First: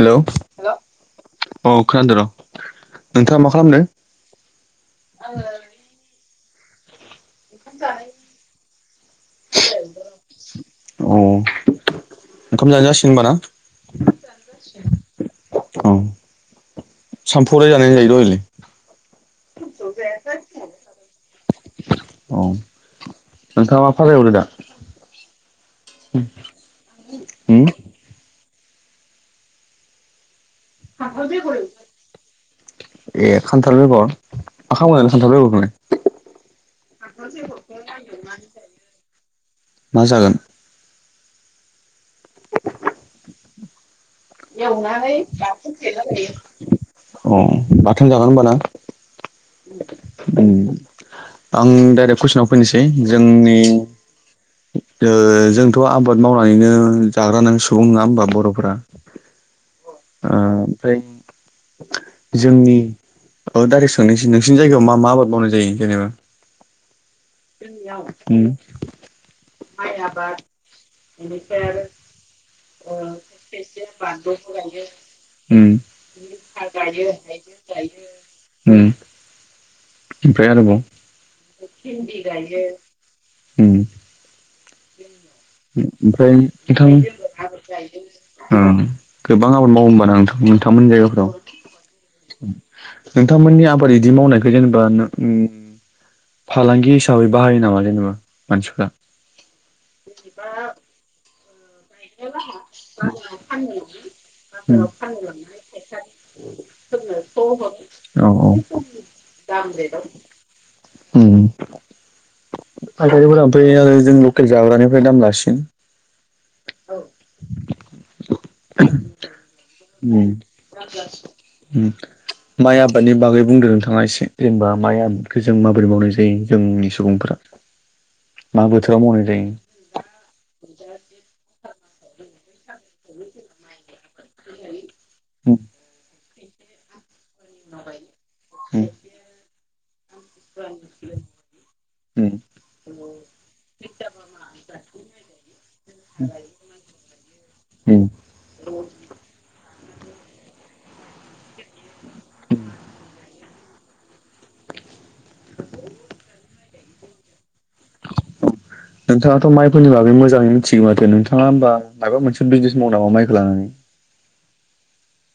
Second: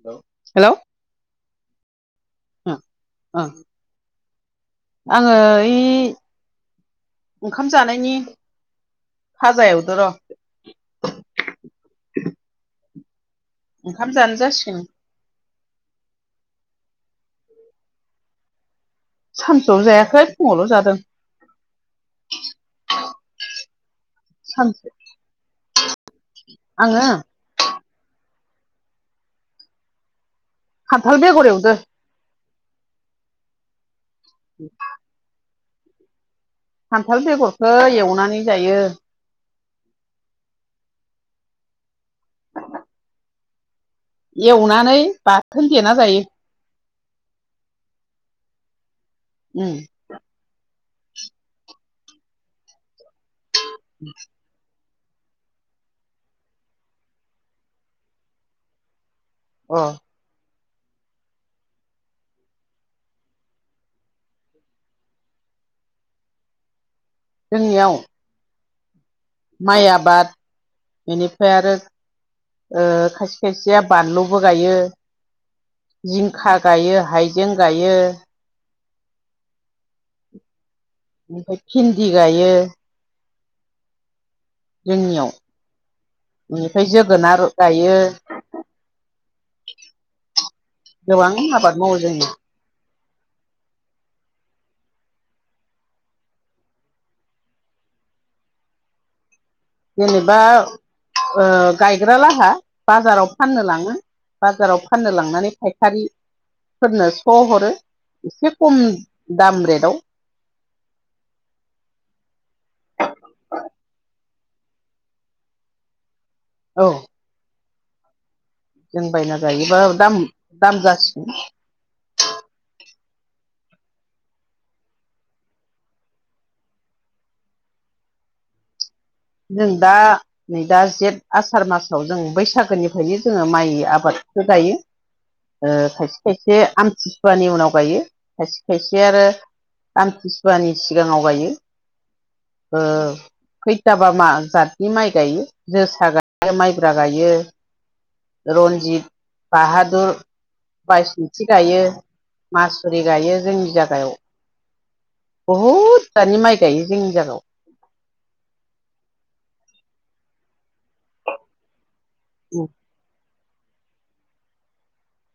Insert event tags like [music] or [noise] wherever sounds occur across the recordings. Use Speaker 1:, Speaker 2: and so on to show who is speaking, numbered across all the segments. Speaker 1: Hello औ खोनादों र'
Speaker 2: ओं
Speaker 1: नोंथाङा मा खालामदों?
Speaker 2: आंङो ओइ। ओंखाम जानायनि फाजा एवदो र'।
Speaker 1: अ ओंखाम जाजासिगोन होमबा ना।
Speaker 2: ओंखाम जानो जासिगोन।
Speaker 1: औ सामफु आवलाय जादोंना जायाखै दहायलाय।
Speaker 2: सानसुआव जायाखै फुंङावल जादों।
Speaker 1: अ नोंथाङा मा फाजा एवदो दा।
Speaker 2: आंङो।
Speaker 1: ओं।
Speaker 2: खान्थाल
Speaker 1: ए
Speaker 2: बेगर एवदो
Speaker 1: खान्थाल बेगर। मा खालामनो नागेरदो खान्थाल बेगरखौलाय।
Speaker 2: खान्थाल बेगरखौ एवनानै जायो।
Speaker 1: मा जागोन। एवनानै बाथोन देना जायो। अ बाथोन जागोन होनबा
Speaker 2: उम
Speaker 1: ना। आं डाइरेक्ट कुइसनाव फैनोसै जोंनि।
Speaker 2: उम।
Speaker 1: जोंथ' आबाद मावनानैनो जाग्रा नां सुबुं नङा होमबा बर'फोरा।
Speaker 2: अ।
Speaker 1: आ ओमफ्राय। जोंनि औ डाइरेक्ट सोंनोसै नोंसिनि जायगायाव मा मा आबाद मावनाय जायो जेनेबा। जोंनियाव उम।
Speaker 2: माइ आबाद बेनिफ्राय आरो। ओ खायसे खायसेया बानलुबो गायो।
Speaker 1: उम
Speaker 2: जिंखा गायो हाइजें गायो।
Speaker 1: उम। ओमफ्राय आरोबाव।
Speaker 2: ओमफ्राय भिन्दि गायो।
Speaker 1: उम।
Speaker 2: जोंनियाव
Speaker 1: ओमफ्राय
Speaker 2: बेनिफ्राय जोगोनार गायो।
Speaker 1: ओ गोबां आबाद मावो होमबा ना नोंथां नोंथांमोननि जायगाफोराव।
Speaker 2: गोबां आबाद मावो जोंनियाव
Speaker 1: नोंथांमोननि आबाद बिदि मावनायखौ जेनेबा उम। फालांगि हिसाबै बाहायो नामा जेनेबा मानसिफ्रा।
Speaker 2: जेनेबा ओ। गायग्रा लाहा बाजाराव फाननो लांङो बाजाराव फाननो लांनानै फायखारि। फोरनो स' हरो
Speaker 1: औ औ
Speaker 2: एसे खम दाम रेटआव।
Speaker 1: उम फायखारिफोरा आरो जों। जाग्रानिफ्राय दाम लासिगोन।
Speaker 2: औ। जों बायना जायोबा दाम
Speaker 1: उम
Speaker 2: दाम जासिगोन।
Speaker 1: उम। माइ आबादनि बागै बुंदों नोंथाङा एसे जेनेबा माइ आबादखौ जों माबोरै मावनाय जायो जोंनि सुबुंफोरा। मा बोथोराव मावनाय जायो।
Speaker 2: जों दा नै दा जेठ आसार मासाव जों बैसागोनिफ्रायनो जोङो माइ आबाद गायो
Speaker 1: उम
Speaker 2: खायसे खायसे आमथिसुवानि उनाव गायो खायसे
Speaker 1: उम
Speaker 2: खायसे आरो आमतसुवानि सिगाङाव गायो
Speaker 1: उम
Speaker 2: जाबा मा जातनि माइ गायो जोसा गायो माइब्रा गायो
Speaker 1: उम
Speaker 2: रन्जित बाहादुर बायसनिथि गायो मासुरि गायो जोंनि जागायाव बहुद दानि माइ गायो जोंनि जागायाव
Speaker 1: नोंथाङाथ माइफोरनि बागै मोजाङै मिथिगौ माथो नोंथाङा होमबा माबा मोनसे बिजनेस माव नाव माइखौ लानानै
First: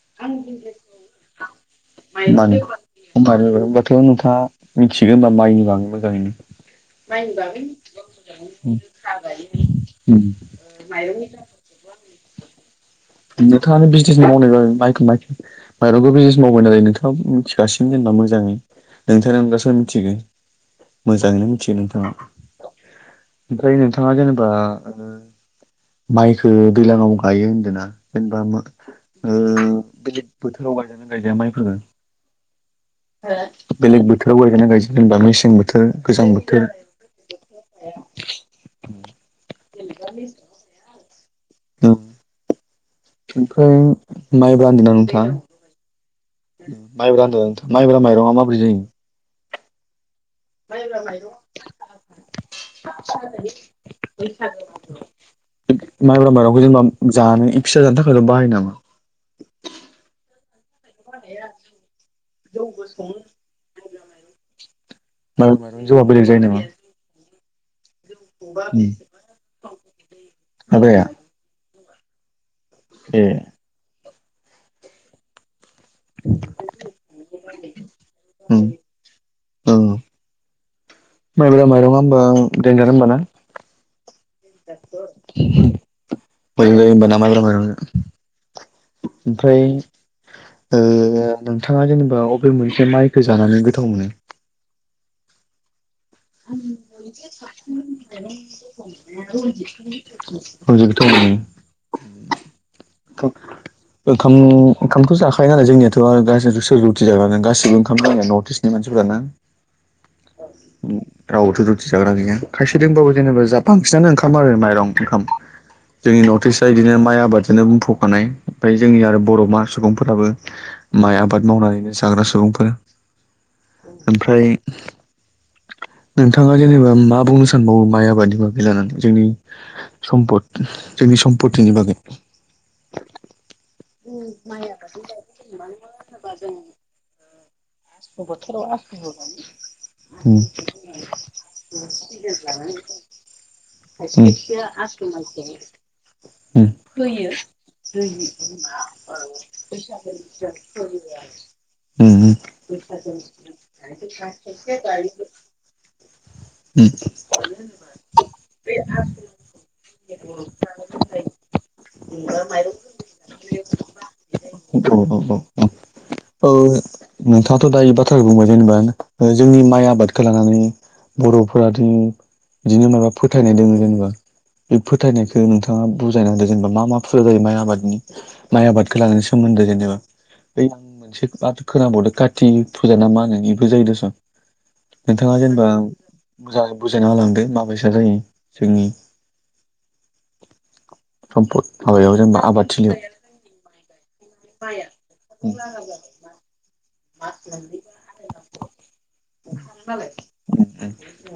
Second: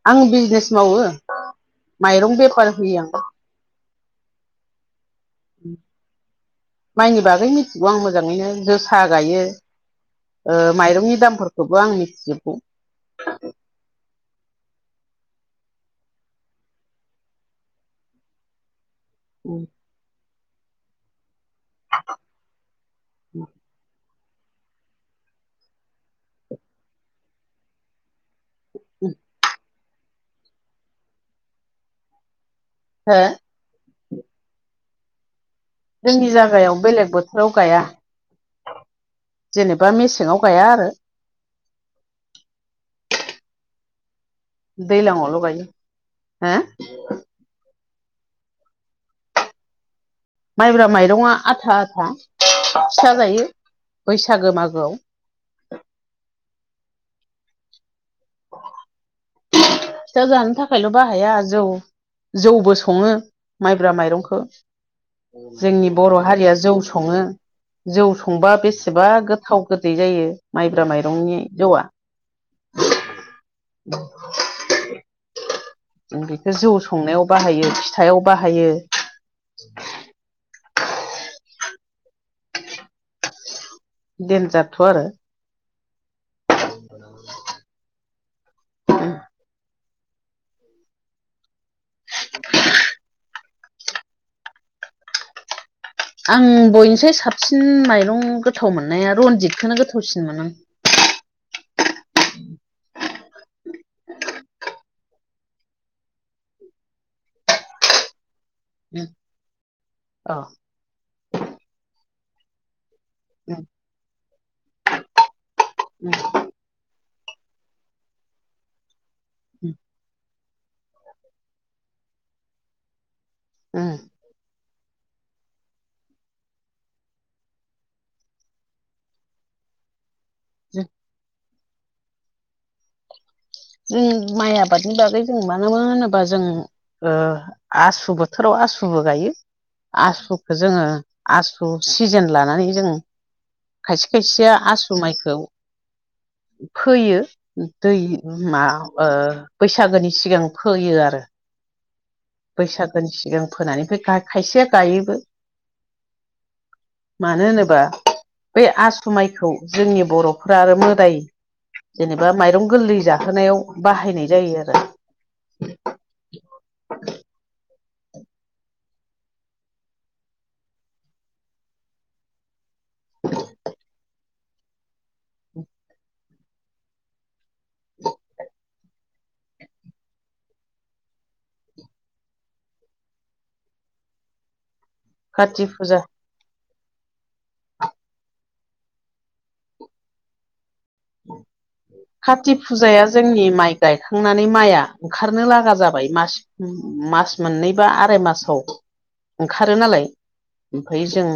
Speaker 2: आं बिजनेस
Speaker 1: [unintelligible]
Speaker 2: मावो
Speaker 1: मानि म
Speaker 2: माइरं
Speaker 1: आ
Speaker 2: बेफार होयो आं
Speaker 1: नोंथाङा मिथिगोन होनोमबा माइनि बागै मोजाङैनो
Speaker 2: माइनि बागै मिथिगौ आं मोजाङैनो जोसा गायो ऐ माइरंनि दामफोरखौबो आं मिथिजोबगौ
Speaker 1: नोंथाङानो बिजनेस मावनाय जाबाय माइखौ माइखौ माइरंखो बिजिनेस मावबाय नालाय नोंथाङा मिथिगासिनो जेनबा मोजाङै नोंथांनि अनगा सोर
Speaker 2: हो
Speaker 1: मिथिगोन मोजाङैनो मिथियो नोंथाङा ओमफ्राय नोंथाङा जेनेबा माइखो दैलाङाव गायो होनदोंना जेनेबा ओ बेलेग बोथोराव गायजानो गायजाया माइफोर बेलेग बोथाराव गायगोना गायजाया जेनेबा मेसें बोथ
Speaker 2: जोंनि जायगायाव बेलेग बोथ राव गाया जेनेबा मेसेङाव गाया आरो
Speaker 1: ओमफ्राय माइब्रा‌ होनदोंना नोथां
Speaker 2: दैलाङावल' गायो हो
Speaker 1: माइब्रा होनदों माइब्रा माइरङा माबोरै जायो
Speaker 2: माइब्रा माइरङा आथा आथा फिथा जायो बैसागो मागोआव
Speaker 1: माइब्रा माइरंखौ जेनेबा जानाय फिसा जानो थाखायल बाहायो नामा
Speaker 2: फिथाया जानो थाखायल बाहाया जौ जौबो सङो माइब्रा माइरंखौ
Speaker 1: माइब्रा माइरंनि
Speaker 2: जोंनि
Speaker 1: जौआ
Speaker 2: बर
Speaker 1: बेलेग जायो
Speaker 2: हारिया
Speaker 1: नामा
Speaker 2: जौ सङो जौ संबा
Speaker 1: उम
Speaker 2: बेसेबा गोथाव गोदै जायो माइब्रा
Speaker 1: माइब्राया
Speaker 2: माइरंनि जौआ
Speaker 1: ए
Speaker 2: बेखो जौ संनायाव बाहायो फिथाइाव
Speaker 1: उम
Speaker 2: बाहायो
Speaker 1: औ माइब्रा माइरङा होनबा देन्जार होमबाना मोजां
Speaker 2: देनजारथ' आरो
Speaker 1: जायो होमबाना माइब्रा मायरं जो ओमफ्राय ओ नोंथाङा जेनेबा अबे मोनसे माइखौ जानानै गोथाव मोनो
Speaker 2: आं बयनिसाय साबसिन माइरं गोथाव मोननाया रनजितखौनो गोथावसिन मोनो आं
Speaker 1: [unintelligible] गोथावमोनो [unintelligible] ओंखाम ओंखामथ जाखायो नालाय जोंनियाथ आरो सोर रुथि जागोन गासिबो ओंखाम जोंनिया नर्थ इस्ट नी मानसिफोरा ना
Speaker 2: अ
Speaker 1: रावबोथ रुथि जाग्रा गैया खायसे दोंबाबो जेनेबा जा बांसिनानो ओंखाम आरो माइरं ओंखाम जोंनि नर्थ इष्ट बिदिनो माइ आबादजोंनो बुंफखानाय ओमफ्राय जोंनि आरो बरमा सुबुंफोराबो माइ आबाद मावनानैनो जाग्रा सुबुंफोर
Speaker 2: अ
Speaker 1: ओमफ्राय नोंथाङा जेनेबा मा बुंनो सानबावो माइ आबादनि बागै लानानै जोंनि सम्पद जोंनि सम्पतिनि बागै
Speaker 2: जों माइ आबादनि बागै जों मानो मा होनोबा जों ओ आसु बोथोराव आसुबो गायो
Speaker 1: उम
Speaker 2: आसुखौो जोङो आसु सिजोन लानानै जों खायसे
Speaker 1: उम
Speaker 2: खायसेया आसु
Speaker 1: उम
Speaker 2: माइखौ फोयो दै मा बैसागोनि सिगां फोयो आरो
Speaker 1: उम
Speaker 2: बैसागो सिगां फोनानैफ्राय खायसेया गायोबो मानो होनोबा बे आसुमाइखौ जोंनि बर फोरा आरो मोदाय जेनेबा माइरं गोरलै जाहोनायाव बाहायनाय जायो आरो
Speaker 1: औ औ औ नोंथाङाथ' दा बाथ्राखौ बुंबाय जेनेबा जोंनि माइ आबादखौ लानानै बर'फोरा दिन बिदिनो माबा फोथायनाय दङ जेनेबा बे फोथायनायखौ नोंथाङा [unintelligible] मा मा फुा जायो म आब म आबखौ सोमोन्दो जेनेबा ब आं मोनसे म खोनाबावदों कति फुजा ना मा होनो बेबो जायो दस' नोंथाङा
Speaker 2: काति
Speaker 1: जेनेबा
Speaker 2: फुजा
Speaker 1: मोजाङ बुजायना हालांदो माबायसा जायो जोंनि समपद
Speaker 2: कात फुजाया जोंनि माइ गायखांनानै माइआ ओंखारनो लागा जाबाय मासे मास मोननै बा आराइ मासाव ओंखारो नालाय ओमफफ्राय जों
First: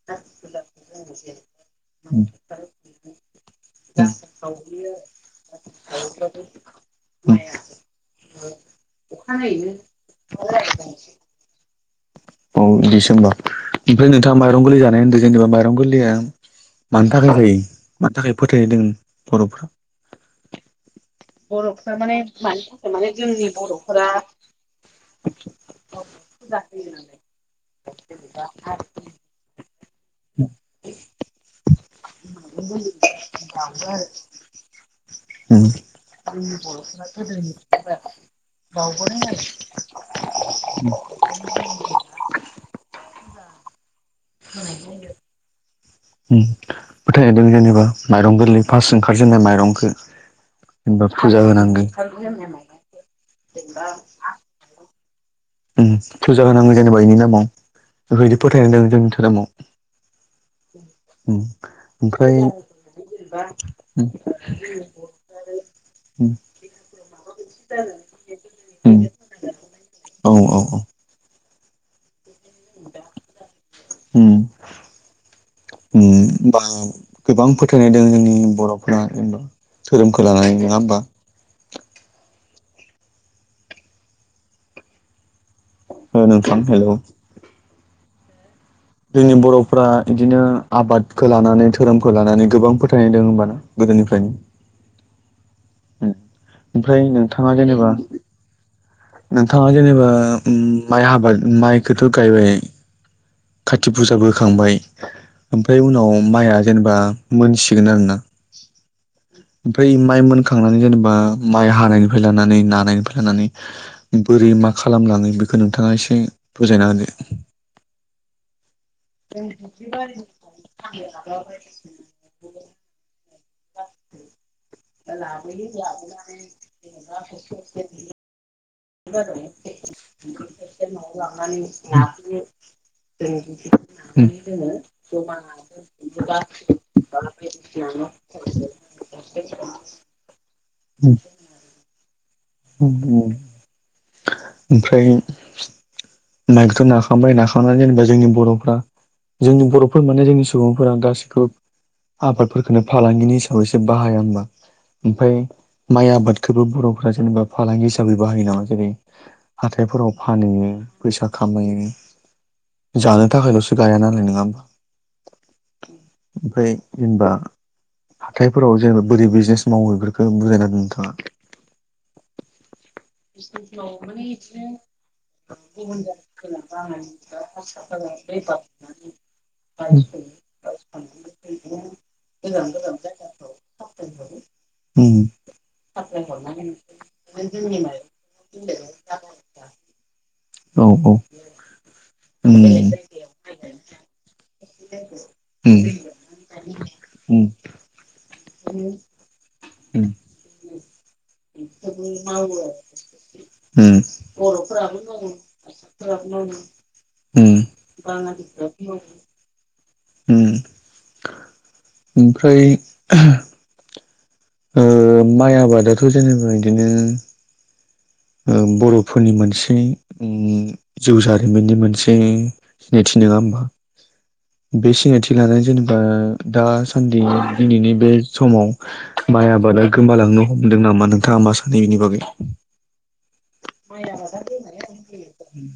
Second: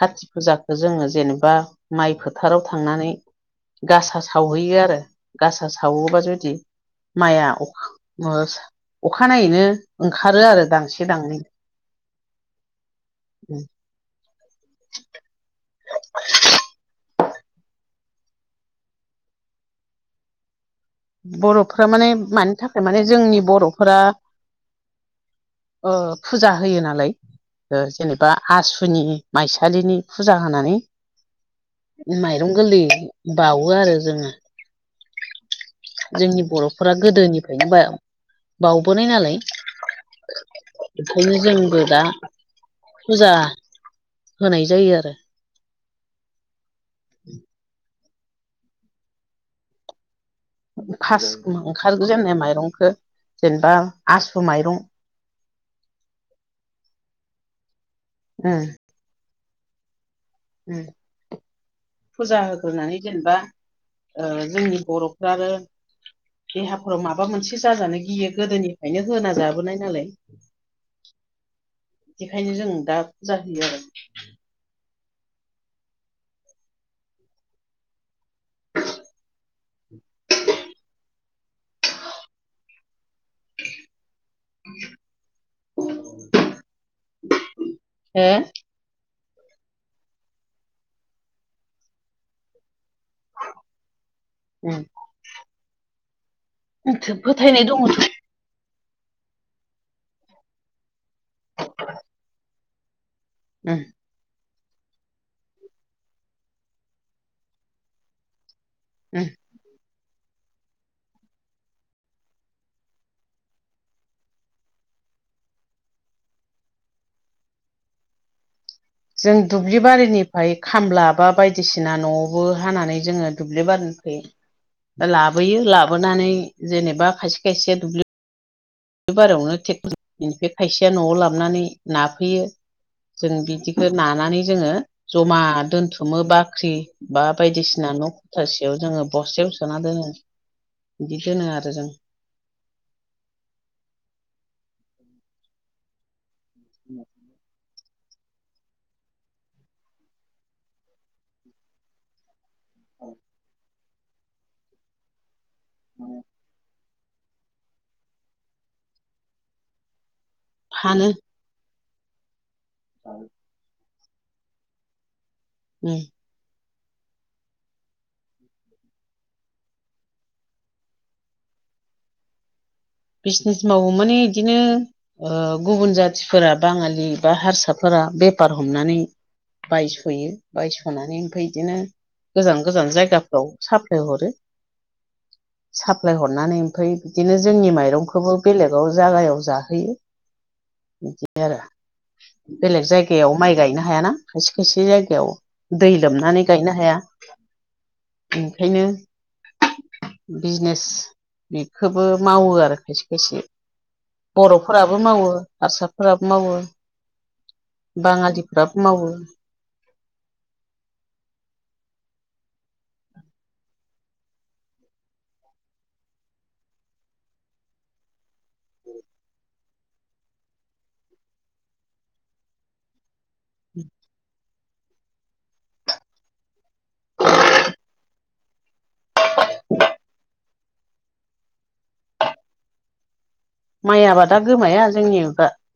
Speaker 2: कति फुजाखौ जोङो जेनेबा माइ फोथाराव थांनानै
Speaker 1: औ
Speaker 2: गासा सावहैयो आरो गासा सावोबा जुदि माइआखा अखानायनायैनो ओंखारो आरो दांसे दांनै
Speaker 1: औ डिसेम्बर ओमफ्राय नोंथाङा माइरं गोरै जानाय होन्दों जेनेबा माइरं गोरलया मानि थाखाय फै मानि थाखाय फोथायैदों बर'फ्रा
Speaker 2: बर'फोरा माने मानि थाखाय माने जोंनि बर'फोरा फुजा होयो नालाय जेनेबा आसुनि माइसालिनि फुजा होनानै माइरं गोरलै बावो आरो जोङो जोंनि बर'फोरा गोदोनिफ्रायनो बा
Speaker 1: [unintelligible] दाव
Speaker 2: बावबोनाय
Speaker 1: ब
Speaker 2: नालाय ओंखायनो जोंबो दा फुजा होनाय जायो आरो
Speaker 1: फोथायदों जेनेबा माइरं गोरलै फार्स्ट ओंखारजेननाय माइरंखौ जेनेबा फुजा
Speaker 2: फार्ट
Speaker 1: होनांगौ
Speaker 2: ओंखारगो जेननाय माइरंखौ जेनेबा आसु माइरं
Speaker 1: थुजा होनांगौ जेनेबा बेनि नामाव बेफोरबायदि
Speaker 2: उम
Speaker 1: फोथाय ददों जोंनि धोरोमाव
Speaker 2: उम
Speaker 1: ओमफ्राय
Speaker 2: फुजा होग्रोनानै जेनेबा ओ
Speaker 1: उम
Speaker 2: बे ह [unintelligible] माबा मोनसे जाजानो गियो गोदोनिफ्रायनो
Speaker 1: उम
Speaker 2: होना जाबोनाय नालाय
Speaker 1: औ औ
Speaker 2: बिखायनो जों दा फुजा होयो आरो
Speaker 1: बा गोबां फोथायनाय दं जोंनि बर'फोराना जेनबा धोरोमखौ लानानै नङा होमबा
Speaker 2: [unintelligible]
Speaker 1: नोंथां हेलौ
Speaker 2: [unintelligible]
Speaker 1: जोंनि बर'फ इदिनो आबादखौ लानानै धोरोमखौ लानानै गोबां फोथायनायदों होमबाना गोदोनिफ्रायनो
Speaker 2: उ
Speaker 1: ओमफ्राय नोंथाङा
Speaker 2: फोथायनाय दङ
Speaker 1: जेनेबा नोंथाङा जेनेबा माइ आबाद माइखौथ' गायबाय कत फुजाबो होखांबाय ओमफ्राय उनाव माइआ जेनेबा मोनसिगोन आरो ना
Speaker 2: [unintelligible]
Speaker 1: ओमफ्राय माइ मोनखांनानै जेनेबा माइ हानायनिफ्राय लानानै नानायनिफ्राय लानानै बोरै मा खालामलाङो बेखौ नोंथाङा एसे बुजायना होदो
Speaker 2: जों दुब्लि बारिनिफ्राय खामला बा बायदिसिना न'आवबो हानानै जोङो दुब्लि ला लाानै जेनेबा खायसे खसे द बे बारायावनो ट्रेक्टरनिफ्राय खायसेया न'आव लाबोनानै नाफैयो जों बिदिखौ नानानै जोङो जमा दोनथुमो बाख्रि बा बायदिसिना न' दुथासेयाव जोङो बस्थायायाव सोना दोनो
Speaker 1: [unintelligible]
Speaker 2: बिदि दोनो आरो जों
Speaker 1: [unintelligible] ओमफ्राय माइखौथ' नाखांबाय नाखांनानै जेनेबा जोंनि बर'फ्रा जोंनि बर'फोर माने जोंनि सुबुंफोरा गासिखौबो आबादफोरखौनो फालांगिनि हिसाबैसो बाहाया हबा ओमफ्राय माइ आबादखौबो बर'फ जेनेबा फालांगि हिसाबै बाहायो नामा जेरै हाथायफोराव फानहैयो
Speaker 2: फानो
Speaker 1: फैसा खामायो जानो थाखायल'सो गाया नालाय नङा हबा
Speaker 2: उ
Speaker 1: ओमफ्राय जेनेबा हाथायफोराव जेनेबा बोरै बिजनेस मावो बेफोरखौ बुजायना द नोंथाङा [unintelligible]
Speaker 2: बिजनेस मावो माने बिदिनो गुबुन जाथिफोरा बाङालि बा हारसाफोरा बेफार हमनानै बायस'यो बायस'नानै ओमफ्राय बिदिनो गोजान गोजान जायगाफ्राव साप्लाय हरो
Speaker 1: उम
Speaker 2: साप्लाय हरनानै ओमफफ्राय बिदिनो जोंनि माइरं खौबो बेलेगाव जागायाव जाहोयो
Speaker 1: औ
Speaker 2: बिदि आरो
Speaker 1: उम
Speaker 2: बेलेग जायगायाव माइ गायनो हायाना खायसे खायसे जायगायाव
Speaker 1: उम
Speaker 2: दै लोमनानै गायनो हाया
Speaker 1: उम
Speaker 2: ओंखायनो बिजनेस बेखौबो मावो आरो खायसे खायसे
Speaker 1: उम
Speaker 2: बर'फोराबो मावो हारसाफोराबो मावो
Speaker 1: उम
Speaker 2: बाङालिफ्राबो मावो
Speaker 1: ओमफ्राय माइ आबादाथ' जेनेबा बिदिनो बर'फोरनि मोनसे जिउ जारिमिननि मोनसे सिनायथि नङा होनोमबा
Speaker 2: द
Speaker 1: बे सिनायथि लानाय जेनेबा दासान्दि दिनैनि बे समाव माइ आबादा गोमालांनो हमदों नामा नोंथाङा मा सानो बिनि बागै
Speaker 2: माइ आबादा
Speaker 1: माबार
Speaker 2: गोमाया जोंनि दा
Speaker 1: म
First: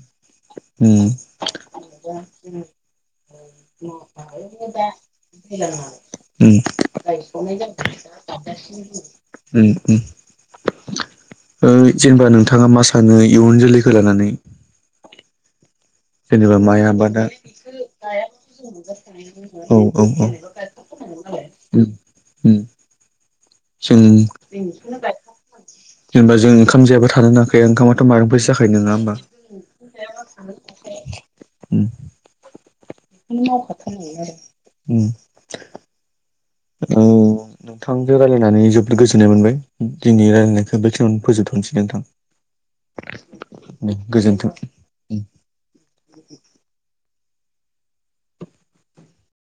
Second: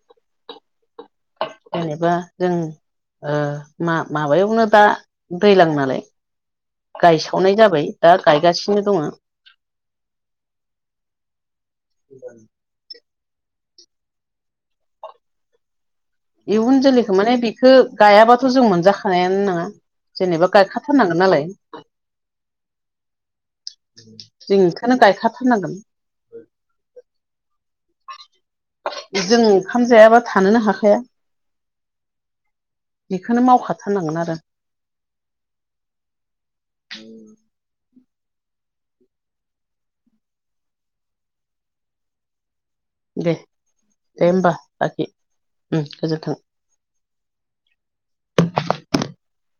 Speaker 2: जेनेबा जों मा माबायावनो दा दैज्लां नालाय
Speaker 1: उ
Speaker 2: गायसावनाय जाबाय दा गायगासिनो दङ
Speaker 1: उ उ जेनेबा नोंथाङा मा सानो इयुन जोलैखौ लानानै जेनेबा
Speaker 2: इयुन
Speaker 1: माइ
Speaker 2: जोलैखौ
Speaker 1: आबादा
Speaker 2: माने बेखौ गायाबाथ' जों मोनजाखानायानो नङा
Speaker 1: औ औ औ
Speaker 2: जेनेबा गायखा। फारनांगोन नालाय
Speaker 1: उम जों
Speaker 2: जों बेखौनो गायखाथारनांगोन
Speaker 1: जेनबा जों ओंखाम जाब थानो नाङाख ओंखामाथ' मबबो जाख नङा होमबा
Speaker 2: जों ओंखाम जायाबा थानोनो हाखाया
Speaker 1: उम
Speaker 2: बेखौनो मावखाथारनांगोन आरो
Speaker 1: उ औ नोंथांजों रायज्लायनानै जोोबद गोजोननाय मोनबाय दिनै रायलायनायखौ बेखिनियावनो फोजोबथ'नोसै नोंथां
Speaker 2: दे दे
Speaker 1: गोजोन्थों
Speaker 2: होम्बा लााखि गोजोन्थों